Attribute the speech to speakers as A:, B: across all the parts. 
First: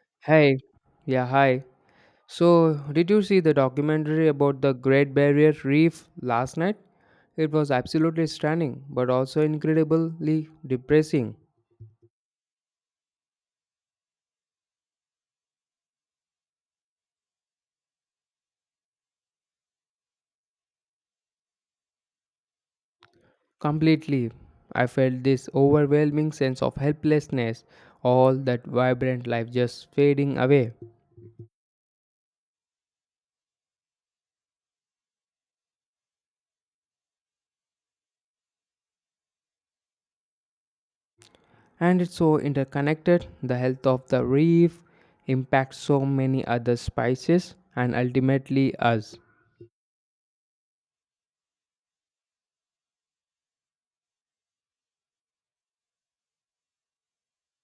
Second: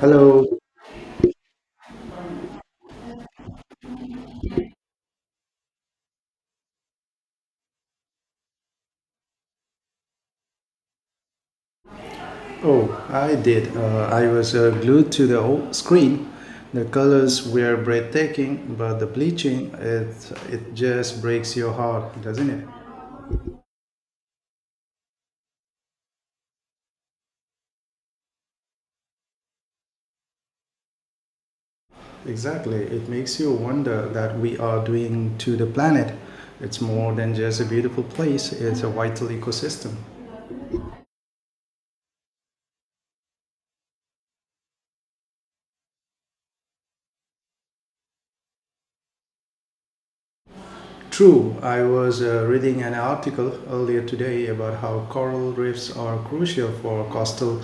A: Hello.
B: Hey, yeah, hi. So, did you see the documentary about the Great Barrier Reef last night? It was absolutely stunning, but also incredibly depressing.
A: Oh, I did. I was glued to the whole screen. The colors were breathtaking, but the bleaching, it just breaks your heart, doesn't it?
B: Completely. I felt this overwhelming sense of helplessness, all that vibrant life just fading away.
A: Exactly. It makes you wonder that we are doing to the planet. It's more than just a beautiful place, it's a vital ecosystem.
B: And it's so interconnected, the health of the reef impacts so many other species and ultimately us.
A: True, I was reading an article earlier today about how coral reefs are crucial for coastal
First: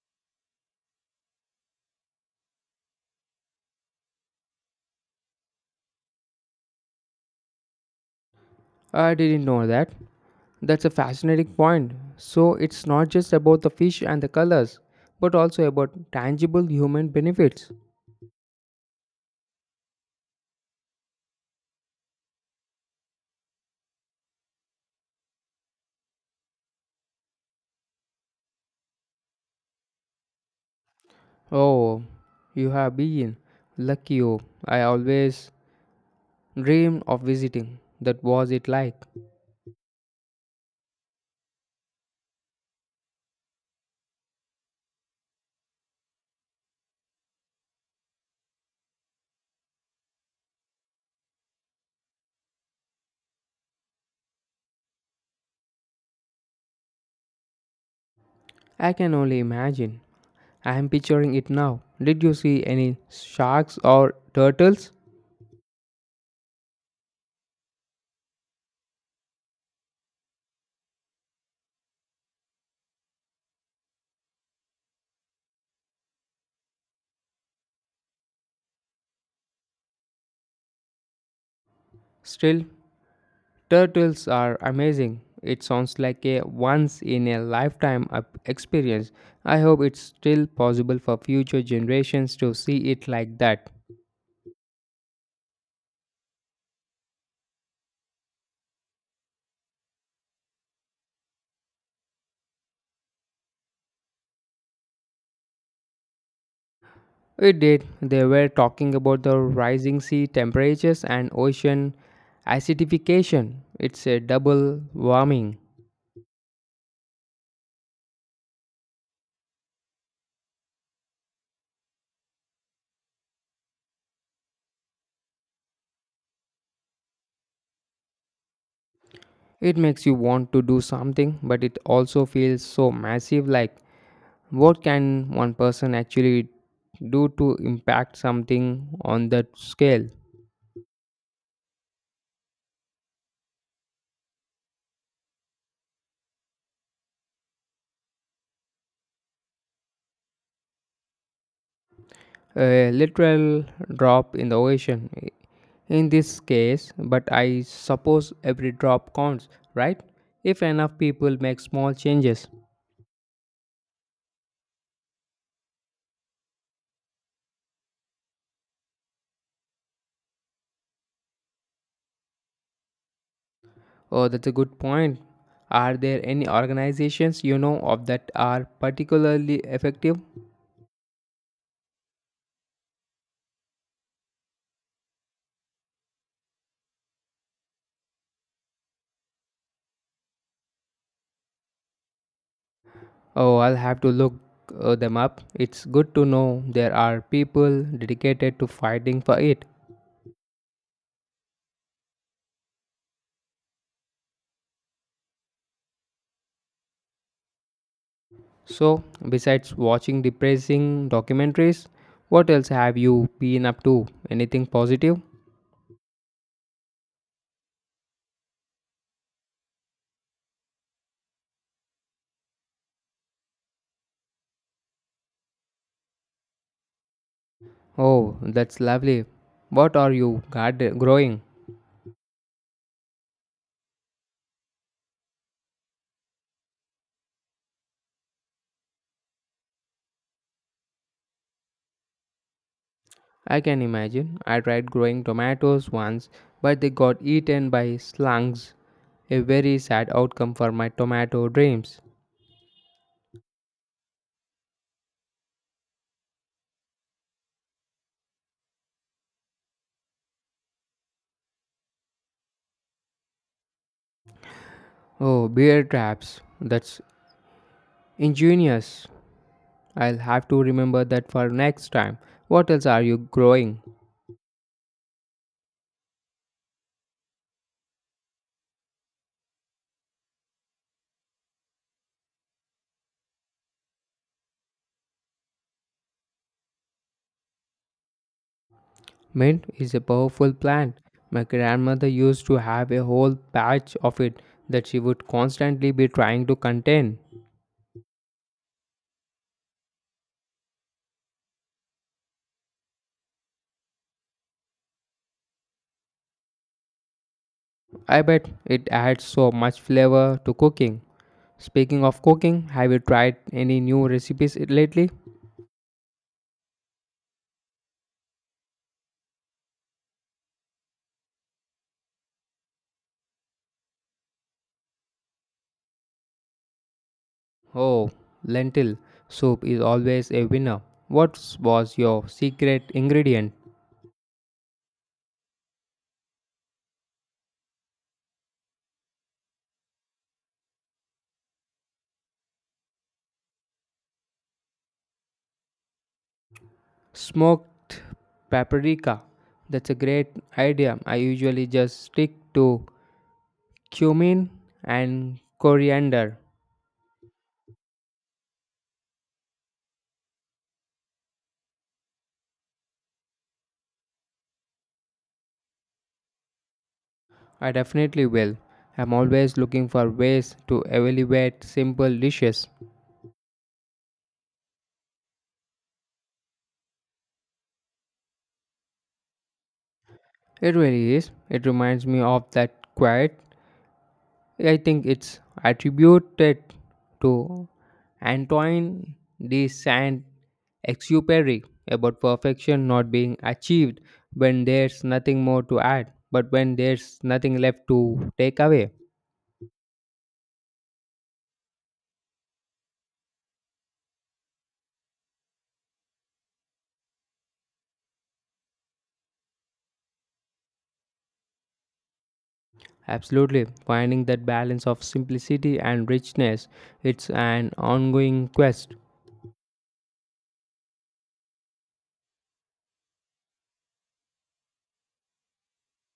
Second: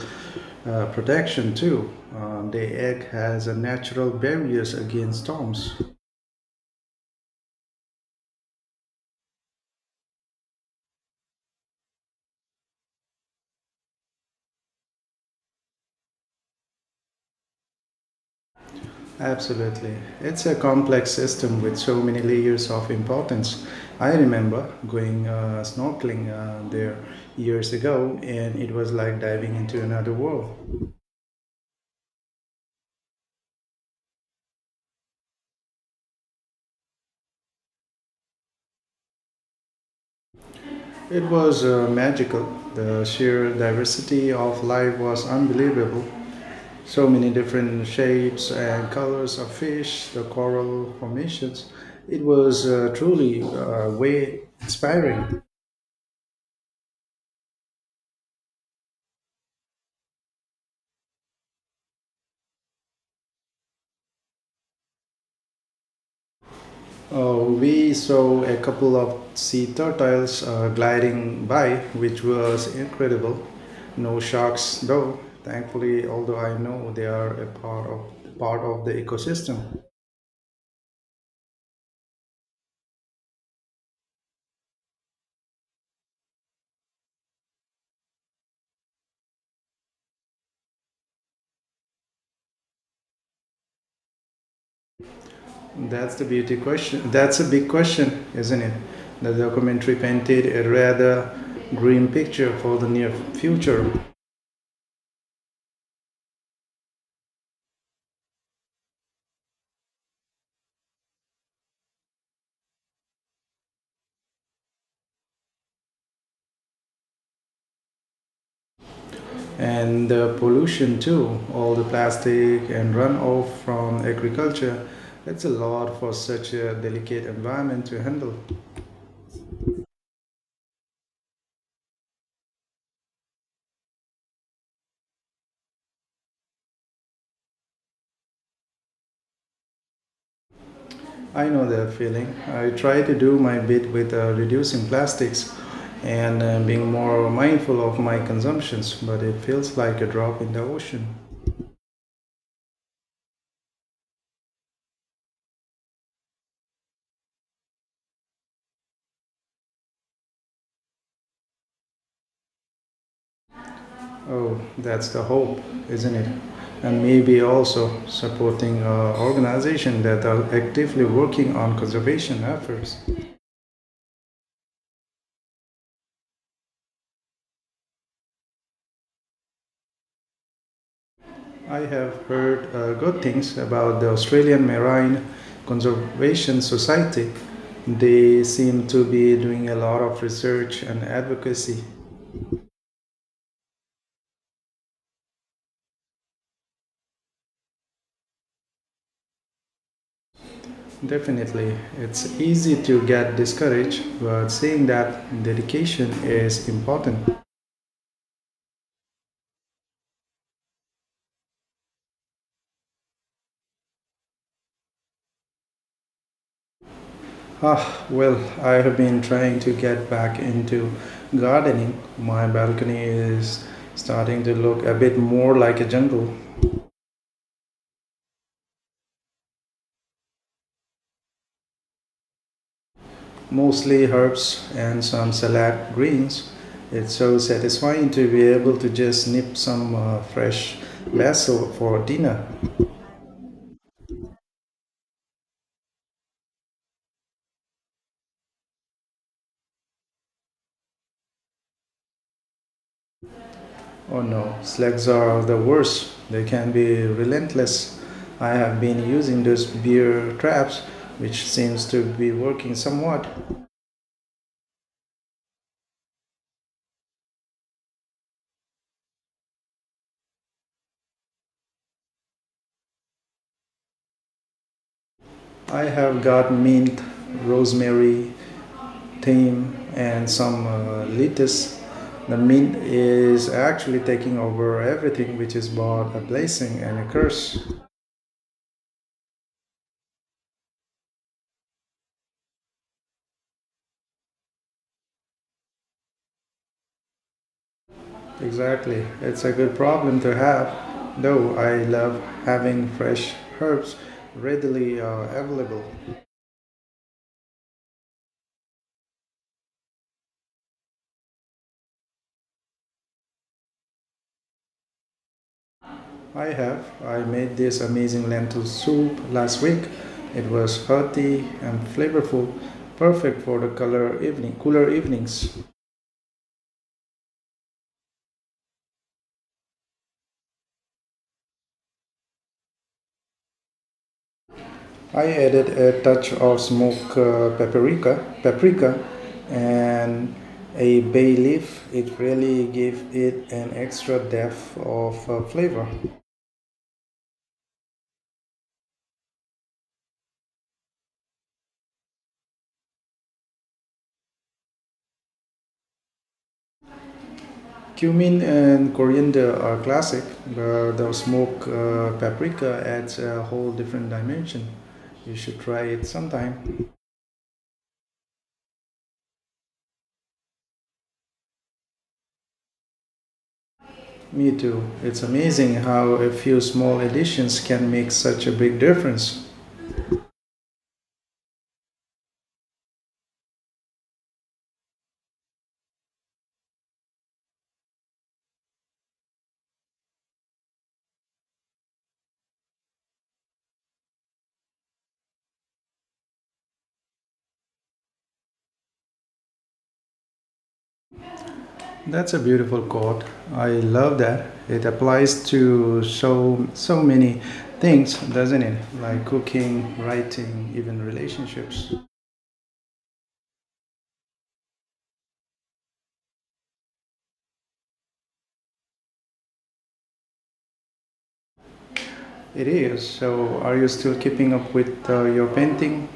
A: protection too. They act as a natural barriers against storms.
B: I didn't know that. That's a fascinating point. So it's not just about the fish and the colors, but also about tangible human benefits.
A: Absolutely. It's a complex system with so many layers of importance. I remember going snorkeling there years ago and it was like diving into another world.
B: Oh, you have been lucky. Oh, I always dreamed of visiting. That was it like.
A: It was magical. The sheer diversity of life was unbelievable. So many different shapes and colors of fish, the coral formations. It was truly way inspiring.
B: I can only imagine. I am picturing it now. Did you see any sharks or turtles?
A: We saw a couple of sea turtles gliding by, which was incredible. No sharks, though. Thankfully, although I know they are a part of the ecosystem.
B: Still, turtles are amazing. It sounds like a once in a lifetime experience. I hope it's still possible for future generations to see it like that.
A: That's the beauty question. That's a big question, isn't it? The documentary painted a rather grim picture for the near future.
B: It did. They were talking about the rising sea temperatures and ocean acidification. It's a double warming.
A: And the pollution too, all the plastic and runoff from agriculture, it's a lot for such a delicate environment to handle.
B: It makes you want to do something, but it also feels so massive, like what can one person actually do to impact something on that scale?
A: I know that feeling. I try to do my bit with reducing plastics and being more mindful of my consumptions, but it feels like a drop in the ocean.
B: A literal drop in the ocean in this case, but I suppose every drop counts, right? If enough people make small changes.
A: Oh, that's the hope, isn't it? And maybe also supporting organizations that are actively working on conservation efforts.
B: Oh, that's a good point. Are there any organizations you know of that are particularly effective?
A: I have heard good things about the Australian Marine Conservation Society. They seem to be doing a lot of research and advocacy.
B: Oh, I'll have to look them up. It's good to know there are people dedicated to fighting for it.
A: Definitely, it's easy to get discouraged, but seeing that dedication is important.
B: So, besides watching depressing documentaries, what else have you been up to? Anything positive?
A: Ah, well, I have been trying to get back into gardening. My balcony is starting to look a bit more like a jungle.
B: Oh, that's lovely. What are you garden growing?
A: Mostly herbs and some salad greens. It's so satisfying to be able to just nip some fresh basil for dinner.
B: I can imagine. I tried growing tomatoes once, but they got eaten by slugs. A very sad outcome for my tomato dreams.
A: Oh no, slugs are the worst. They can be relentless. I have been using those beer traps, which seems to be working somewhat.
B: Oh, bear traps. That's ingenious. I'll have to remember that for next time. What else are you growing?
A: I have got mint, rosemary, team and some leaders. The mint is actually taking over everything, which is both a blessing and a curse.
B: Mint is a powerful plant. My grandmother used to have a whole patch of it that she would constantly be trying to contain.
A: Exactly. It's a good problem to have, though I love having fresh herbs readily available.
B: I bet it adds so much flavor to cooking. Speaking of cooking, have you tried any new recipes lately?
A: I have. I made this amazing lentil soup last week. It was hearty and flavorful, perfect for the color evening, cooler evenings.
B: Oh, lentil soup is always a winner. What was your secret ingredient?
A: I added a touch of smoked paprika, and a bay leaf. It really gave it an extra depth of flavor.
B: Smoked paprika. That's a great idea. I usually just stick to cumin and coriander.
A: Cumin and coriander are classic, but the smoked paprika adds a whole different dimension. You should try it sometime.
B: I definitely will. I'm always looking for ways to elevate simple dishes.
A: Me too. It's amazing how a few small additions can make such a big difference.
B: It really is. It reminds me of that quiet. I think it's attributed to Antoine de Saint Exupery about perfection not being achieved when there's nothing more to add, but when there's nothing left to take away.
A: That's a beautiful quote. I love that. It applies to so many things, doesn't it? Like cooking, writing, even relationships.
B: Absolutely. Finding that balance of simplicity and richness, it's an ongoing quest.
A: It is. So, are you still keeping up with your painting?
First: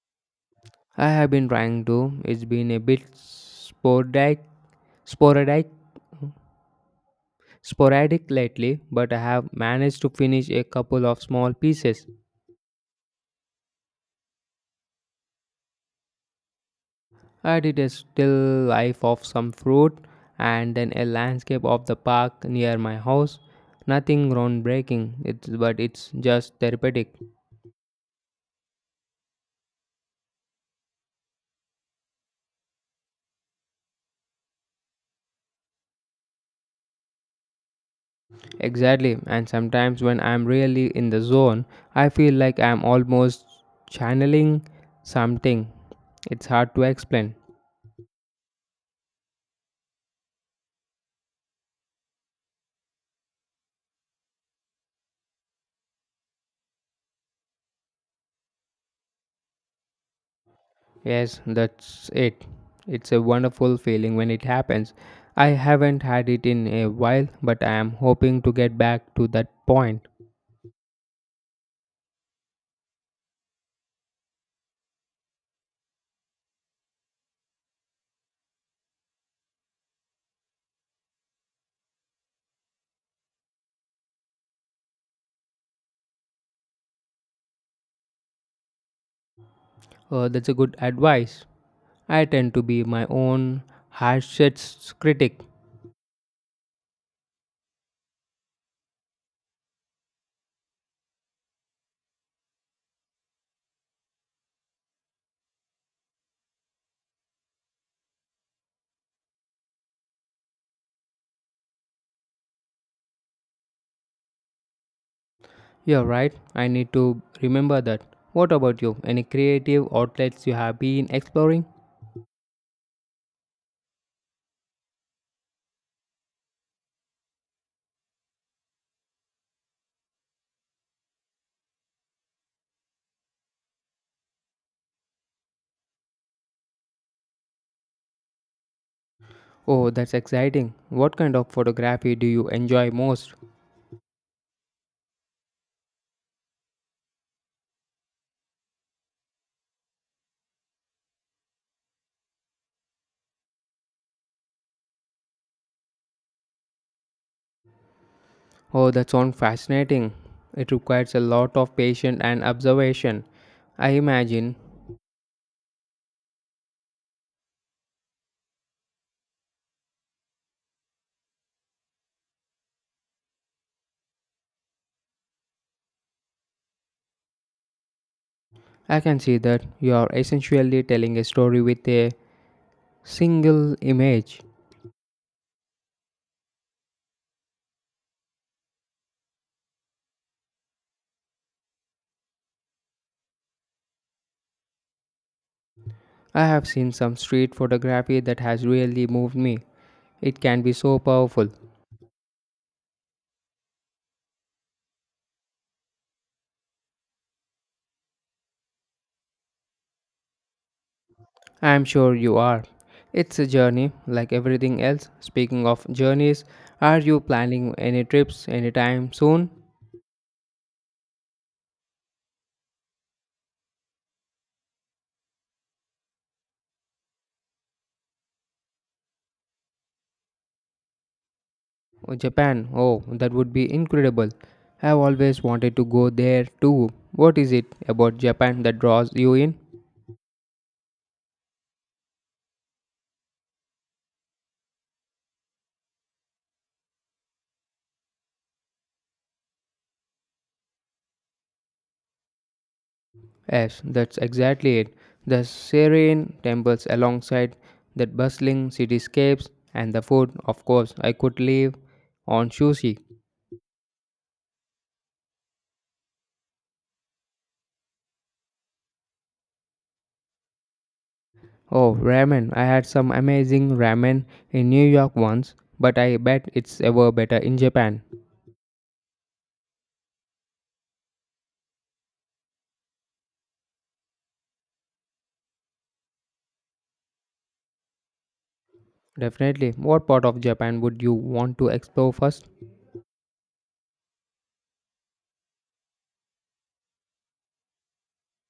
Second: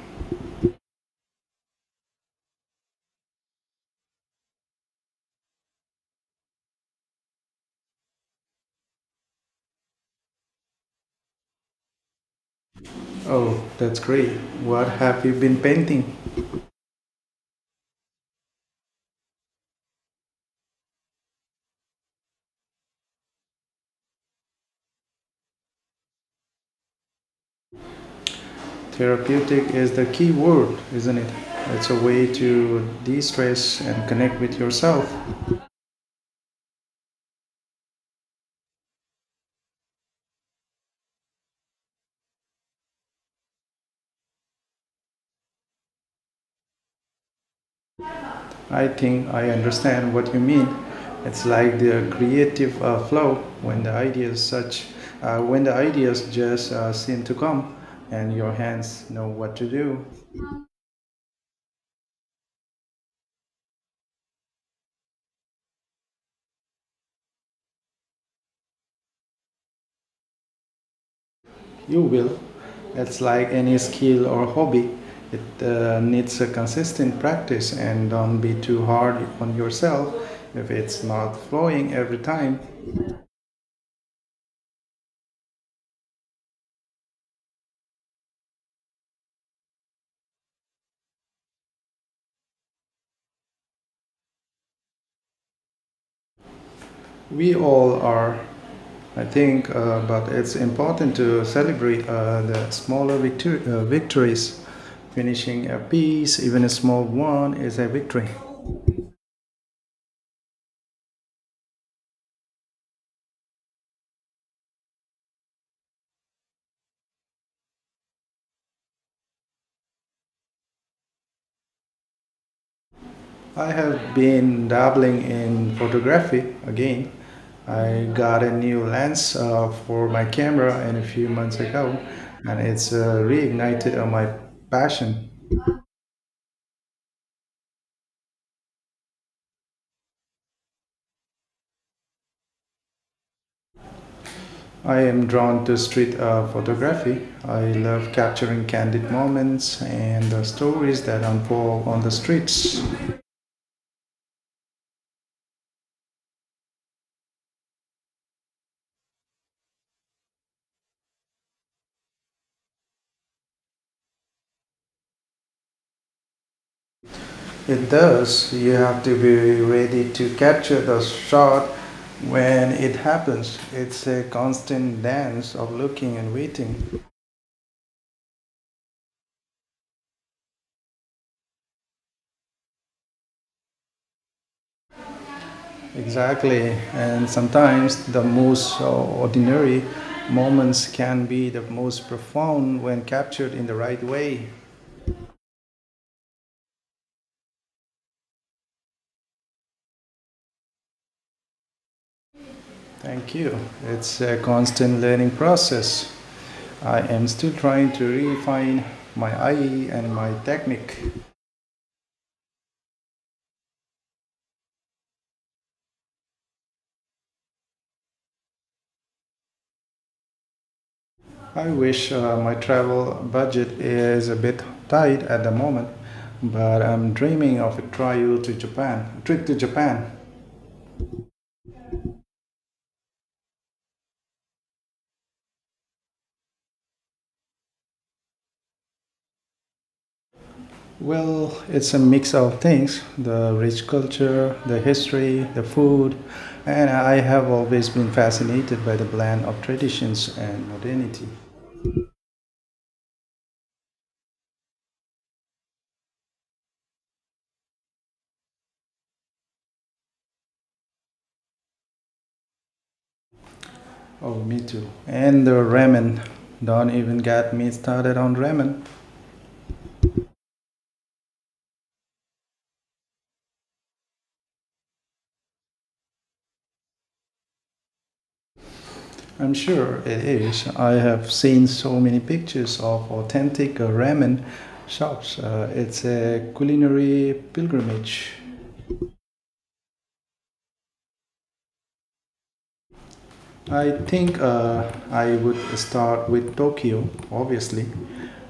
B: I have been trying to. It's been a bit sporadic Sporadic lately, but I have managed to finish a couple of small pieces.
A: Oh, that's great. What have you been painting?
B: I did a still life of some fruit and then a landscape of the park near my house. Nothing groundbreaking, but it's just therapeutic.
A: Therapeutic is the key word, isn't it? It's a way to de-stress and connect with yourself.
B: Exactly, and sometimes when I'm really in the zone, I feel like I'm almost channeling something. It's hard to explain.
A: I think I understand what you mean. It's like the creative flow when the ideas such when the ideas just seem to come and your hands know what to do.
B: Yes, that's it. It's a wonderful feeling when it happens. I haven't had it in a while, but I am hoping to get back to that point.
A: You will. It's like any skill or hobby. It needs a consistent practice, and don't be too hard on yourself if it's not flowing every time.
B: That's a good advice. I tend to be my own harshest critic.
A: We all are I think, but it's important to celebrate the smaller victories. Finishing a piece, even a small one, is a victory.
B: You're right, I need to remember that. What about you? Any creative outlets you have been exploring?
A: I have been dabbling in photography again. I got a new lens for my camera and a few months ago, and it's reignited my passion.
B: Oh, that's exciting. What kind of photography do you enjoy most?
A: I am drawn to street photography. I love capturing candid moments and the stories that unfold on the streets.
B: Oh, that sounds fascinating. It requires a lot of patience and observation, I imagine.
A: It does. You have to be ready to capture the shot when it happens. It's a constant dance of looking and waiting.
B: I can see that you are essentially telling a story with a single image.
A: Exactly. And sometimes the most ordinary moments can be the most profound when captured in the right way.
B: I have seen some street photography that has really moved me. It can be so powerful.
A: Thank you. It's a constant learning process. I am still trying to refine my eye and my technique.
B: I am sure you are. It's a journey, like everything else. Speaking of journeys, are you planning any trips anytime soon?
A: I wish. My travel budget is a bit tight at the moment, but I'm dreaming of a trip to Japan.
B: Oh, Japan. Oh, that would be incredible. I have always wanted to go there too. What is it about Japan that draws you in?
A: Well, it's a mix of things, the rich culture, the history, the food, and I have always been fascinated by the blend of traditions and modernity.
B: Yes, that's exactly it. The serene temples alongside that bustling cityscapes, and the food, of course, I could live on sushi.
A: Oh, me too. And the ramen. Don't even get me started on ramen.
B: Oh, ramen. I had some amazing ramen in New York once, but I bet it's ever better in Japan.
A: I'm sure it is. I have seen so many pictures of authentic ramen shops. It's a culinary pilgrimage.
B: Definitely. What part of Japan would you want to explore first?
A: I think I would start with Tokyo, obviously,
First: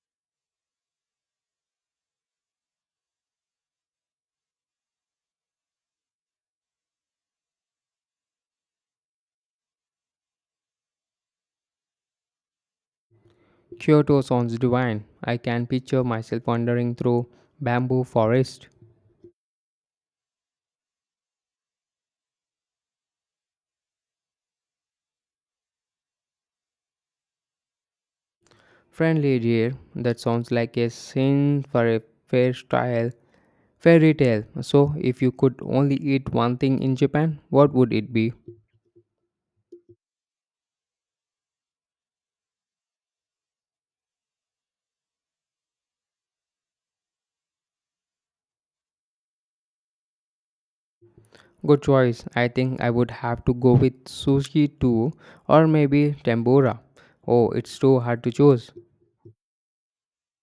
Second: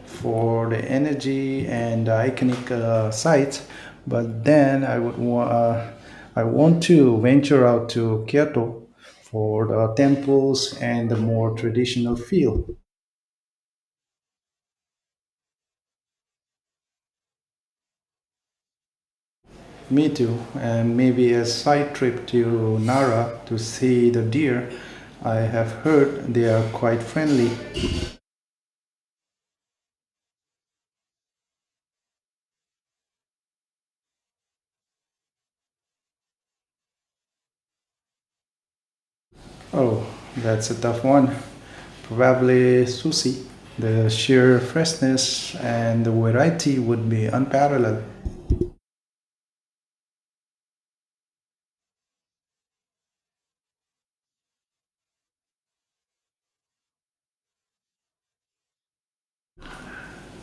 A: for the energy and the iconic sites. But then I want to venture out to Kyoto for the temples and the more traditional feel.
B: Kyoto sounds divine. I can picture myself wandering through bamboo forest.
A: Me too. And maybe a side trip to Nara to see the deer. I have heard they are quite friendly.
B: Friendly deer, that sounds like a scene for a fairy tale. So if you could only eat one thing in Japan, what would it be?
A: Oh, that's a tough one. Probably sushi. The sheer freshness and the variety would be unparalleled.
B: Good choice. I think I would have to go with sushi too or maybe tempura. Oh, it's too hard to choose.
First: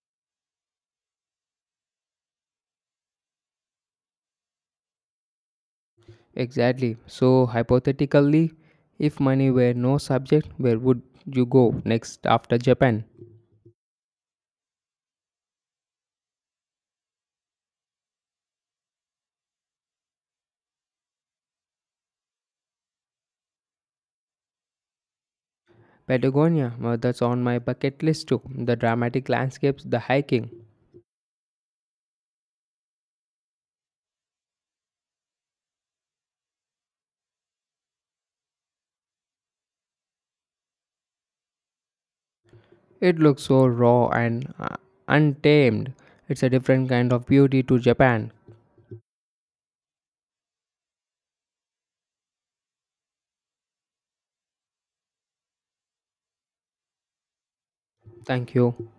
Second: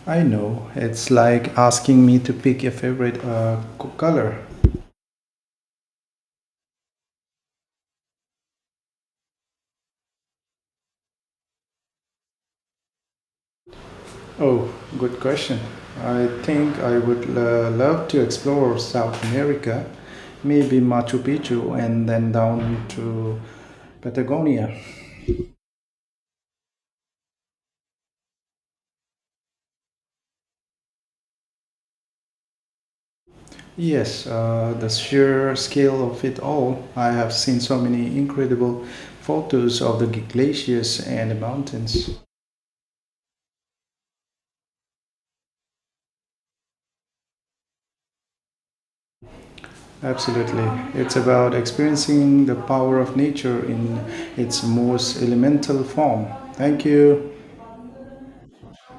A: I know, it's like asking me to pick a favorite color.
B: Exactly. So hypothetically, if money were no subject, where would you go next after Japan?
A: Oh, good question. I think I would love to explore South America, maybe Machu Picchu, and then down to Patagonia.
B: Patagonia, that's on my bucket list too. The dramatic landscapes, the hiking.
A: Yes, the sheer scale of it all. I have seen so many incredible photos of the glaciers and the mountains.
B: It looks so raw and untamed. It's a different kind of beauty to Japan.
A: Absolutely. It's about experiencing the power of nature in its most elemental form. Thank you.
B: Thank you.